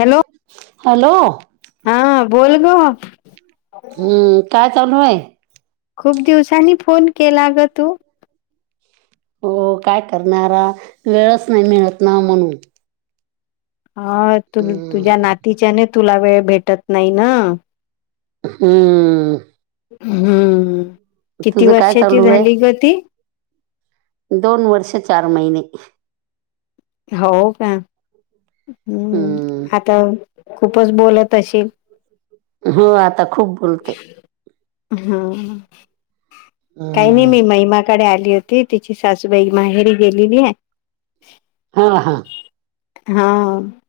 Hello hello. हा बोल ग. हम्म काय चालू आहे. खूप दिवसांनी फोन केला ग तू? हो काय करणारा वेळच नाही मिळत ना म्हणून. हा तु तुझ्या हम्म नातीच्याने तुला वेळ भेटत नाही ना. हम्म हम्म किती तुझं काय वर्षाची चालू झाली आहे ग ती? दोन वर्ष चार महिने. हो का हम्म हम्म आता खूपच बोलत असशे. हो आता खूप बोलते. हा काही नाही मी हम्म महिमाकडे आली. होती तिची सासूबाई माहेरी गेलेली आहे. हा हा हा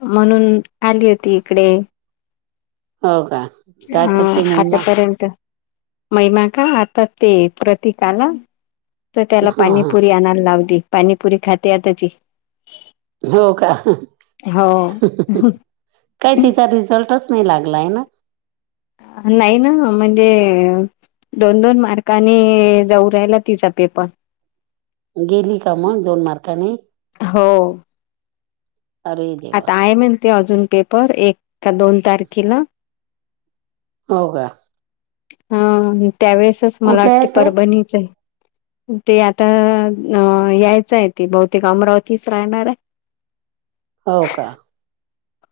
म्हणून आली होती इकडे. हो का काय हा करते महिमा आतापर्यंत मैमा का आता ते प्रतिकाला तर त्याला हा हा पाणीपुरी आणायला लावली पाणीपुरी खाते आता ती हो का हो. काय तिचा रिझल्ट अस नाही ना म्हणे. म्हण दोन दोन मार्कानी जाऊ राहिला तिचा पेपर गेली का मग दोन मार्काने? हो अरे देवा ते अजून पेपर एक का दोन तारखेला हो का हा त्यावेेळेसच मला कुठे आहे वाटते ते परभणीच आहे. ते आता यायचं आहे ते बहुतेक अमरावतीच राहणार आहे हो का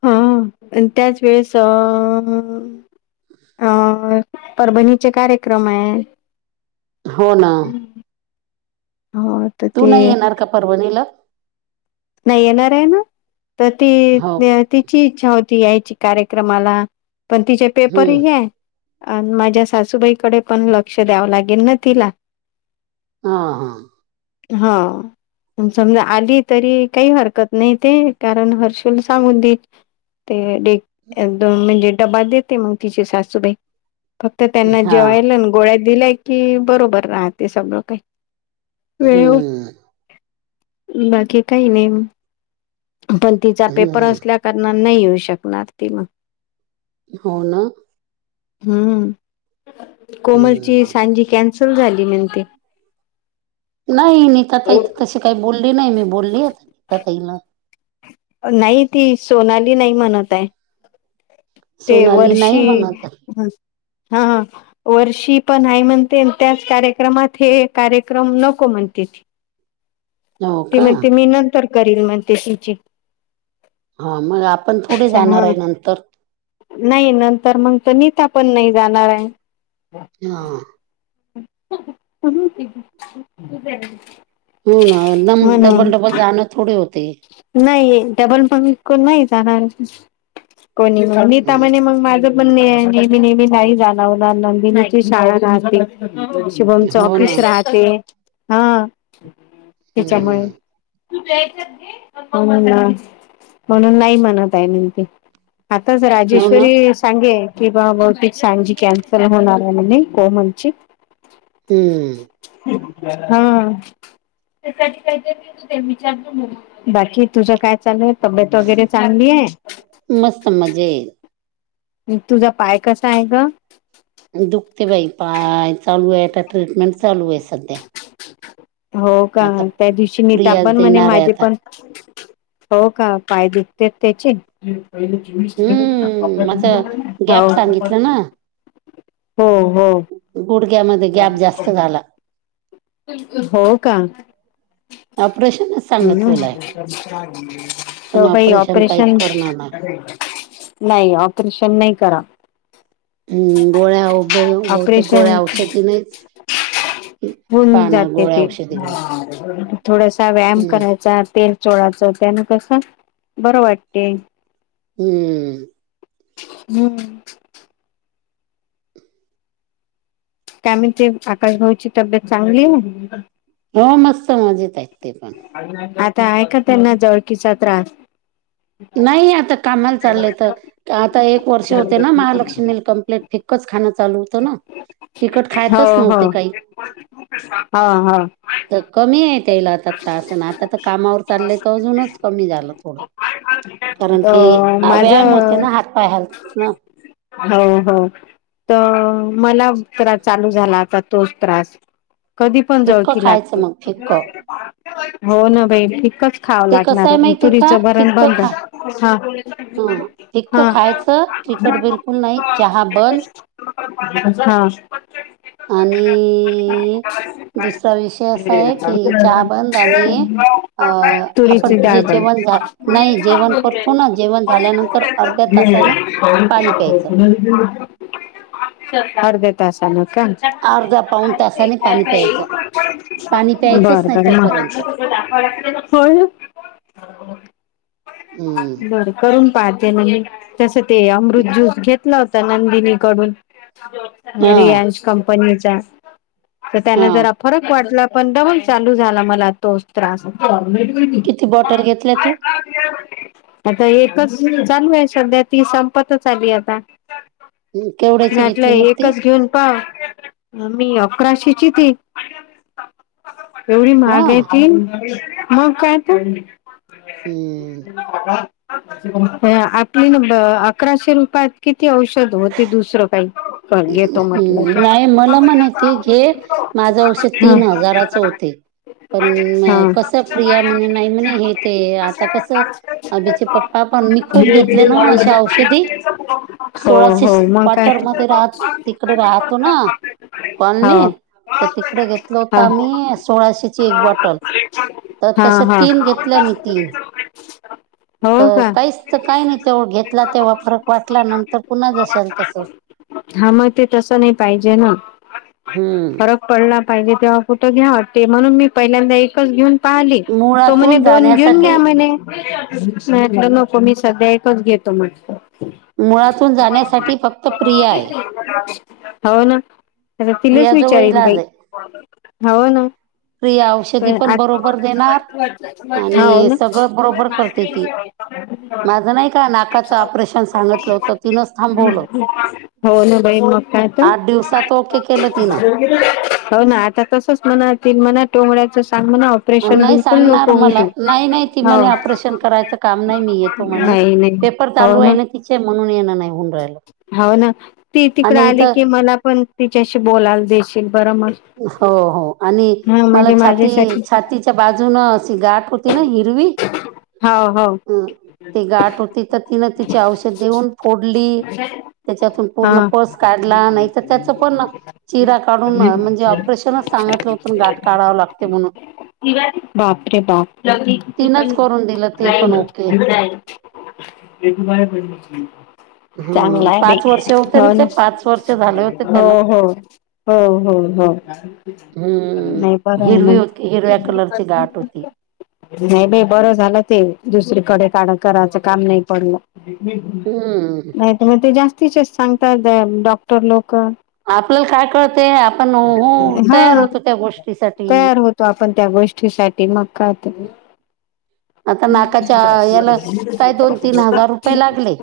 हा आणि त्याच वेळेस अ अ परभणीचे कार्यक्रम आहे. हो ना हो तर तू ते नाही येणार का परवाणीला? नाही येणार आहे ना तर ती हो तिची इच्छा होती. ती यायची कार्यक्रमाला पण तिचे हम्म पेपरही आहे. अ माझ्या सासूबाईकडे पण लक्ष द्यावं लागेल ना तिला हा हा हा समजा आली तरी काही हरकत नाही ते कारण हर्षु ले सांगून देईन ते दोन म्हणजे डबा देते मग तिची सासूबाई फक्त त्यांना हा जेवायला गोळ्या दिल्याय की बरोबर राहते सगळं काही वेळेवर हम्म बाकी काही नेम पण तिचा पेपर हम्म असल्या करणा न नाही येऊ शकणार ती मग हो ना हम्म कोमलची हम्म सांजी कॅन्सल झाली ती म्हणते नाही नीताताई तर तशी काही बोलली नाही मी बोलली आ नीताताईला नाही ती सोनाली नाही म्हणत आहे. ते सोनाली नाही वर्षी म्हणत हा वर्षी पण आहे म्हणते त्याच कार्यक्रमात हे कार्यक्रम नको म्हण के [inaudible] ती का म्हणते मी नंतर करील म्हणते शिचित हा मग आपण थोडे जाणार आहे नंतर नाही नंतर मग त नीता पण नाही जाणार आहे हा [inaudible] हो ना मग म्हणून डबल डबल जाणं थोडे होते नाही डबल मग कोण नाही जाणार कोणी मीता हं. म्हणे मग माझ पण नेहमी नेहमी नाही जाण होणार नंदीची शाळा राहते शिभोमच हो ना ऑफिस राहते हा हम्म ह म्हणून नाही म्हणत आहे म्हणते आताच हो ना राजेश्वरी सांगे की बा मग ते सांजी कॅन्सल होणार आहे म्हणे कोमलची हम्म हा त्यासाठी काहीतरी विचारत म बाकी तुझं काय चालूय तब्येत वगैरे चांगली आहे मस्त मजे तुझा पाय कसा आहे ग दुखते बाई पाय चालू आहे आता ट्रीटमेंट चालू आहे सध्या हो का आता त्या दिवशी नीता प्रियाज पण म्हणे देणार आहे माझे आता पण हो का पाय दुखतात त्याची हम्म माझं हो गॅप सांगितलं ना हो हो या मधे गॅप जास्त झाला हो का अं प्रश्न हम्म पण त बाई काही ऑपरेशन करणार नाही नाही ऑपरेशन नाही करा हम्म गोळ्याभभते गोळ्या ऑपरेशन औषधी नाहीच होऊन पाहणार जाते गोळ्या ते औषधी घेऊन थोडासा व्यायाम हम्म करायचा तेल चोळाच त्यान कस बरं वाटते हम्म हम काय म्हणते आकाशभाऊची तब्येत चांगली आहे. हो मस्त मजेत आहेत. ते पण आता आहे का त्यांना जवळकीचा त्रास नाही आता कामाला चाललंय तर आता एक वर्ष होते ना महालक्ष्मी कमप्लीट फिकच. खाण चालू होत ना तिकट खायतच नव्हते काही हां हां तर कमी आहे त्याला आता त्रास आहे ना आता तर कामावर चाललंय तर अजूनच कमी झालं थोडं कारण की तर व्यायामते माझं ना हातपाय हालतात ना, हो हो तर मला त्रास चालू झाला आता तोच त्रास कधी पण फिक्क जळकी खायचं लागते मग फिक्क हो ना बाई फ खावं ते कसं लागणार आहे माहितीय तुरीच का बरण फिक्क बंद खा हा ह फिक्क हा खायचं तिखट बिलकुल नाही चहा अच्छा बंद [inaudible] आणि ह दुसरा विषय असा आहे की चहा बंद आणि अ आपण तुरीचे जे डाबण [unintelligible] [inaudible] [unintelligible] जेवण झा नाही जेवण करतो ना जेवण झाल्यानंतर अर्ध्या तासाने पाणी ह प्यायचं [inaudible] अर्धा तासांन, का अर्धा पाऊन तासाने पाणी प्यायचं बरं पाणी प्यायचंच नाही बर म तोपर्यंत हो हम्म बर करून पाहते ना तसं ते अमृत ज्यूस घेतला होता नंदिनीकडून हा रि्यान्स कंपनी तर त्यांना हा ज फरक वाटला. पण डबल चालू झाला मला तोच त्रास [unintelligible] [inaudible] किती बॉटल घेतल्या तू [unintelligible] आता एकच चालू आहे सध्या ती संपतच आली आता, केवढ्याची घेतली मग म्हटलंय ती एकच घेऊन पहा. मी अकराशेची तेे एवढी हा महाग आहे ती मग काय त हम्म वाठण [inaudible] आपली अकराशे रुपयात किती औषध होत. हम् नाही मला म्हण घे माझ औषध ती तीन हजाराच होते. पण कस प्रिया म्हणे नाही म्हणे हे ते आता कसं आभीचे पप्पा पण मी खूप घेतले ना अे औषधी तर हा हा हो सोळाशे हो मग काय क्व्टर तर. मध्ये राह तिकडे राहतो ना हो कॉलनी तर तिकडे घेतल होत. हा ही सोळाशेची एक बॉटल तर हा हा तसे हा तीन घेतले मी तीन, हो तर का काहीच तर काही नाही तेव घेतला तेव्हा फरक वाटला नंतर पुन्हा जशल हा महि ते तस नाही पाहिजे ना हम्म फरक पडला. पाहिजे तेव्हा घ्यावा वाटते म्हणून मी पहिल्यांदा एकच घेऊन पाली तो म्हणे मुळातून दोन घेऊन घ्या जाण्यासाठी म्हणे लं नको मी सध्या एकच घेतो मग मुळातून जाण्यासाठी फक्त प्रिय आहे. हो ना तर तिलाच प्रियाजवळ विचारेल बाई हो ना. किया औषधी पण बरोबर देणार हो आणि ना सगळं बरोबर करते ती माझं नाही का नाकाचं ऑपरेशन सांगितलं होतं तिनच हो ना बाई मग काय तर आठ दिवसात ओके केलं तिनं हो ना आता तसच म्हणतील म्हणा टोंगळ्याच नाही सांगणार मला नाही नाही ती म्हणे ऑपरेशन करायचं काम नाही मी येतो [unintelligible] म्हणे पेपर चालू आहे ना ति म्हणून ये नाही. होऊन राहिलं हो ना ती तिकड आणि आली इथं की मला पण तिच्याशी बोलायला देशील बरं मग हो हो. आणि हा मला म्हणजे छाती माझ्यासाठी छातीच्या बाजून अशी गाठ होती ना हिरवी. हो हो अ ते गाठ होती तर तिन तिचे औषध देऊन फोडली. त्याच्यातून हा पूर्ण पस काढला नाही. तर त्याच पण चिरा काढून म्हणजे े ऑपरेशनच सांगितलं होत गाठ काढावं लागते म्हणून बापरे बाप. तिनच करून दिलं ते पण ओके [unintelligible] ह चांगला आहे पाच वर्ष होते हो ना ते पाच वर्ष झाले होते हो त्याला हो हो हो. हो नाही ब हम्म आहे ना. हिरवी होती हिरव्या कलरची गाठ होती नाही बाई बरं झालं ते दुसरीकडे काढ कराच काम नाही पड हम्म नाही मग ते जास्त तिचेच सांगतात डॉक्टर लोक. आपल्याला काय कळत? हा गोष्टीसाठी तयार होतो. आपण त्या गोष्टीसाठी मग. कायत? आता नाकाच्या याला काही दोन तीन हजार रुपये लागले.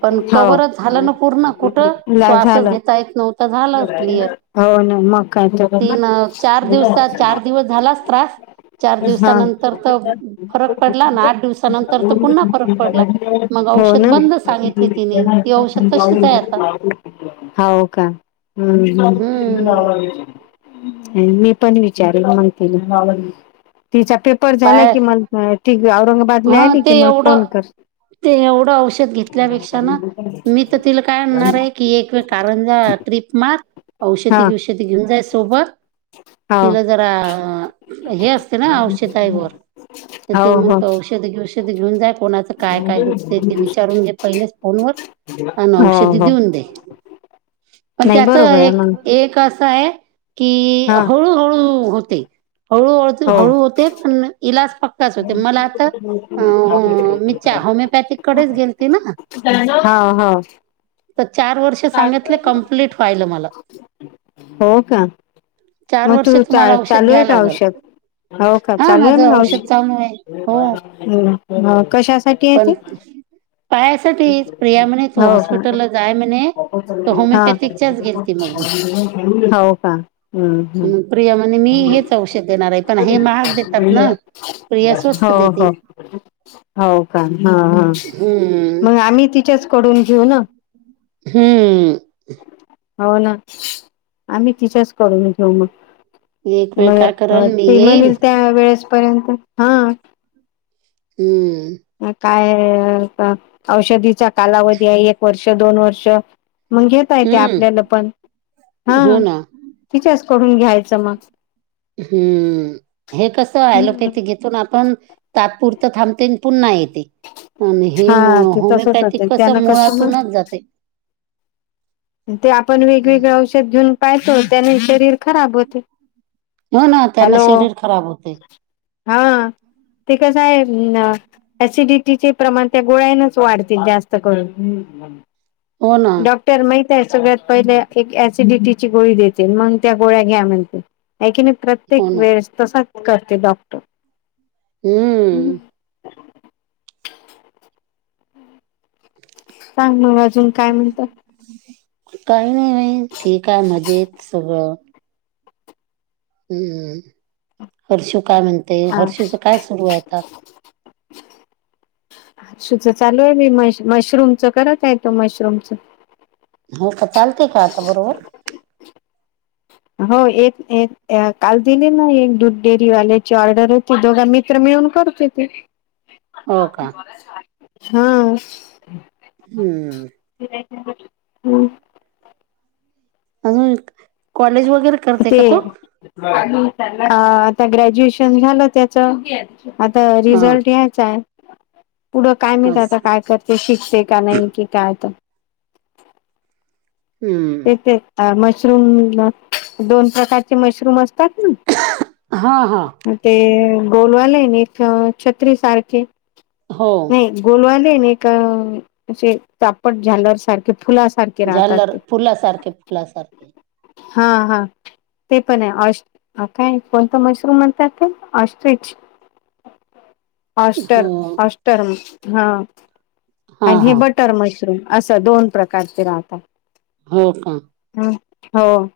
पण हो कवरच झालं ना पूर्ण. कुठं श्वासच झालं घेता येत नव्हता झालं क्लिअर. हो ना मग काय तर हा तीन चार दिवस चार दिवस झालाच त्रास. चार दिवसानंतर तर फर आठ दिवसानंतर पुन्हा फरक पडला. मग हो औषध ना बंद सांगितले तिनि. हो का? हम्. हम्म. मी पण विचारल मग तिला. तिचा पेपर झाला पाय कि म ती औरंगाबादला हा आली ते की मला एवढं फोन कर. ते एवढं औषध घेतल्यापेक्षा ना मी तर तिला काय आणणार आहे की एक कारण ज्या ट्रीप मार हा औषधी बिवषधी घेऊन जाय सोबत. हो तिला जरा हे असते ना औषधई व तर ते हो म्हण हो औषध औषध घेऊन जाय कोणाचं काय काय दुखते ते विचारून घे पहिलेच फोन वर. अ हो औषधी हो देऊन दे. पण नाही त्याच बरोबर आहे एक मग एक असं आहे की हा हळूहळू होते. हळूळ हो हळू होते पण इलाज पक्काच होते मला अ हो. मीच्या होमिओपॅथिक कडेच गेलती ना? हो हो तर चार वर्ष सांगितले. कंप्लीट व्हायल मला. हो का? चार मग तू वर्ष तुम्हाला औषध चालू घ्या आहे का लागल औषध? हो का हा चालू आहे माझं मग औषध? चालू आहे हो कशासाठी हे पण ते? पायासाठी प्रिया म्हणे तू हो का? हॉस्पिटलला जाय म्हणे तर हा. होमिओपॅथिकच्याच गेलती मग हो का? हम् मी प्रिया म्हणे मी हम्. हेच औषध देणार आहे पण हे महाग देतात ना प्रिया [unintelligible] स्वस्त हो देते हो का? हा हा. हम्म मग आम्ही तिच्याच कडून घेऊ ना. हम्म. हो ना आम्ही तिच्याच करून घेऊ मग. एक वेळ काय मग करल मी ती येईल म्हणीन त्या वेळेस पर्यंत हा. हम्म. काय औषधीचा कालावधी आहे. एक वर्ष दोन वर्ष. मग घेता येते हम्म आपल्याला पण हा हो ना तिच्या करून घ्यायचं मग. हम्म. हे कस अँलोपॅथी घेतो ना आपण तात्पुर त थांबते पुन्हा येते. आणि हे हा ते तसच होते होमिओपॅथिक त्यानं कसं मग मुळातूनच जाते. ते आपण वेगवेगळे औषध घेऊन पाहतो. त्याने शरीर खराब होते. हो ना त्यांना शरीर खराब होते. हो ते कसं आहे. ऍसिडिटी चे प्रमाण त्या गोळ्यानच वाढतील जास्त करून. हो ना डॉक्टर मे सगळ्यात पहिले एक ऍसिडिटीची गोळी देते मग त्या गोळ्या घ्या म्हणते आहे की नी प्रत्येक हो ना वेळेस तसाच करते डॉक्टर, हम्म, सांग मला अजून काय म्हणतात? काही नाही ठीक आहे मजेत सगळं, हम्म हर्षु काय म्हणतेय हा हर्षुच काय सुरू आहे आता. हर्षुच चालू आहे. मी म मशरूमच करत आहे तो मशरूमच हो का चालते का आता बरोबर हो एक एक काल दिले ना एक दूध डेअरीवाल्याची ऑर्डर होती दोघा मित्र मिळून. च मग करते हो ती का हा. हम्म, हम्म, अजून कॉलेज व ते आता ग्रॅज्युएशन झालं त्याच, आता हां रिझल्ट यायचा आहे. पुढं काय मिळत आता असं काय करते शिकते का नाही कि काय तर, हं तेचय मशरूम दोन प्रकारचे मशरूम असतात ना. हां हां ते गोलवाले ना. एक छत्री सारखे हो नाही गोलवाले ना का असे चापट झाल्या सारखे फुलासारखे राहतात झाललर ते फुलासारखे फुलासारखे हा हा ते पण आहे काय कोण मशरूम म्हणतात ऑस्ट्रिच ऑस्टर हो ऑस्टर्म हा हां आणि हे हां बटर मशरूम असं दोन प्रकारचे राहतात. हो का, हो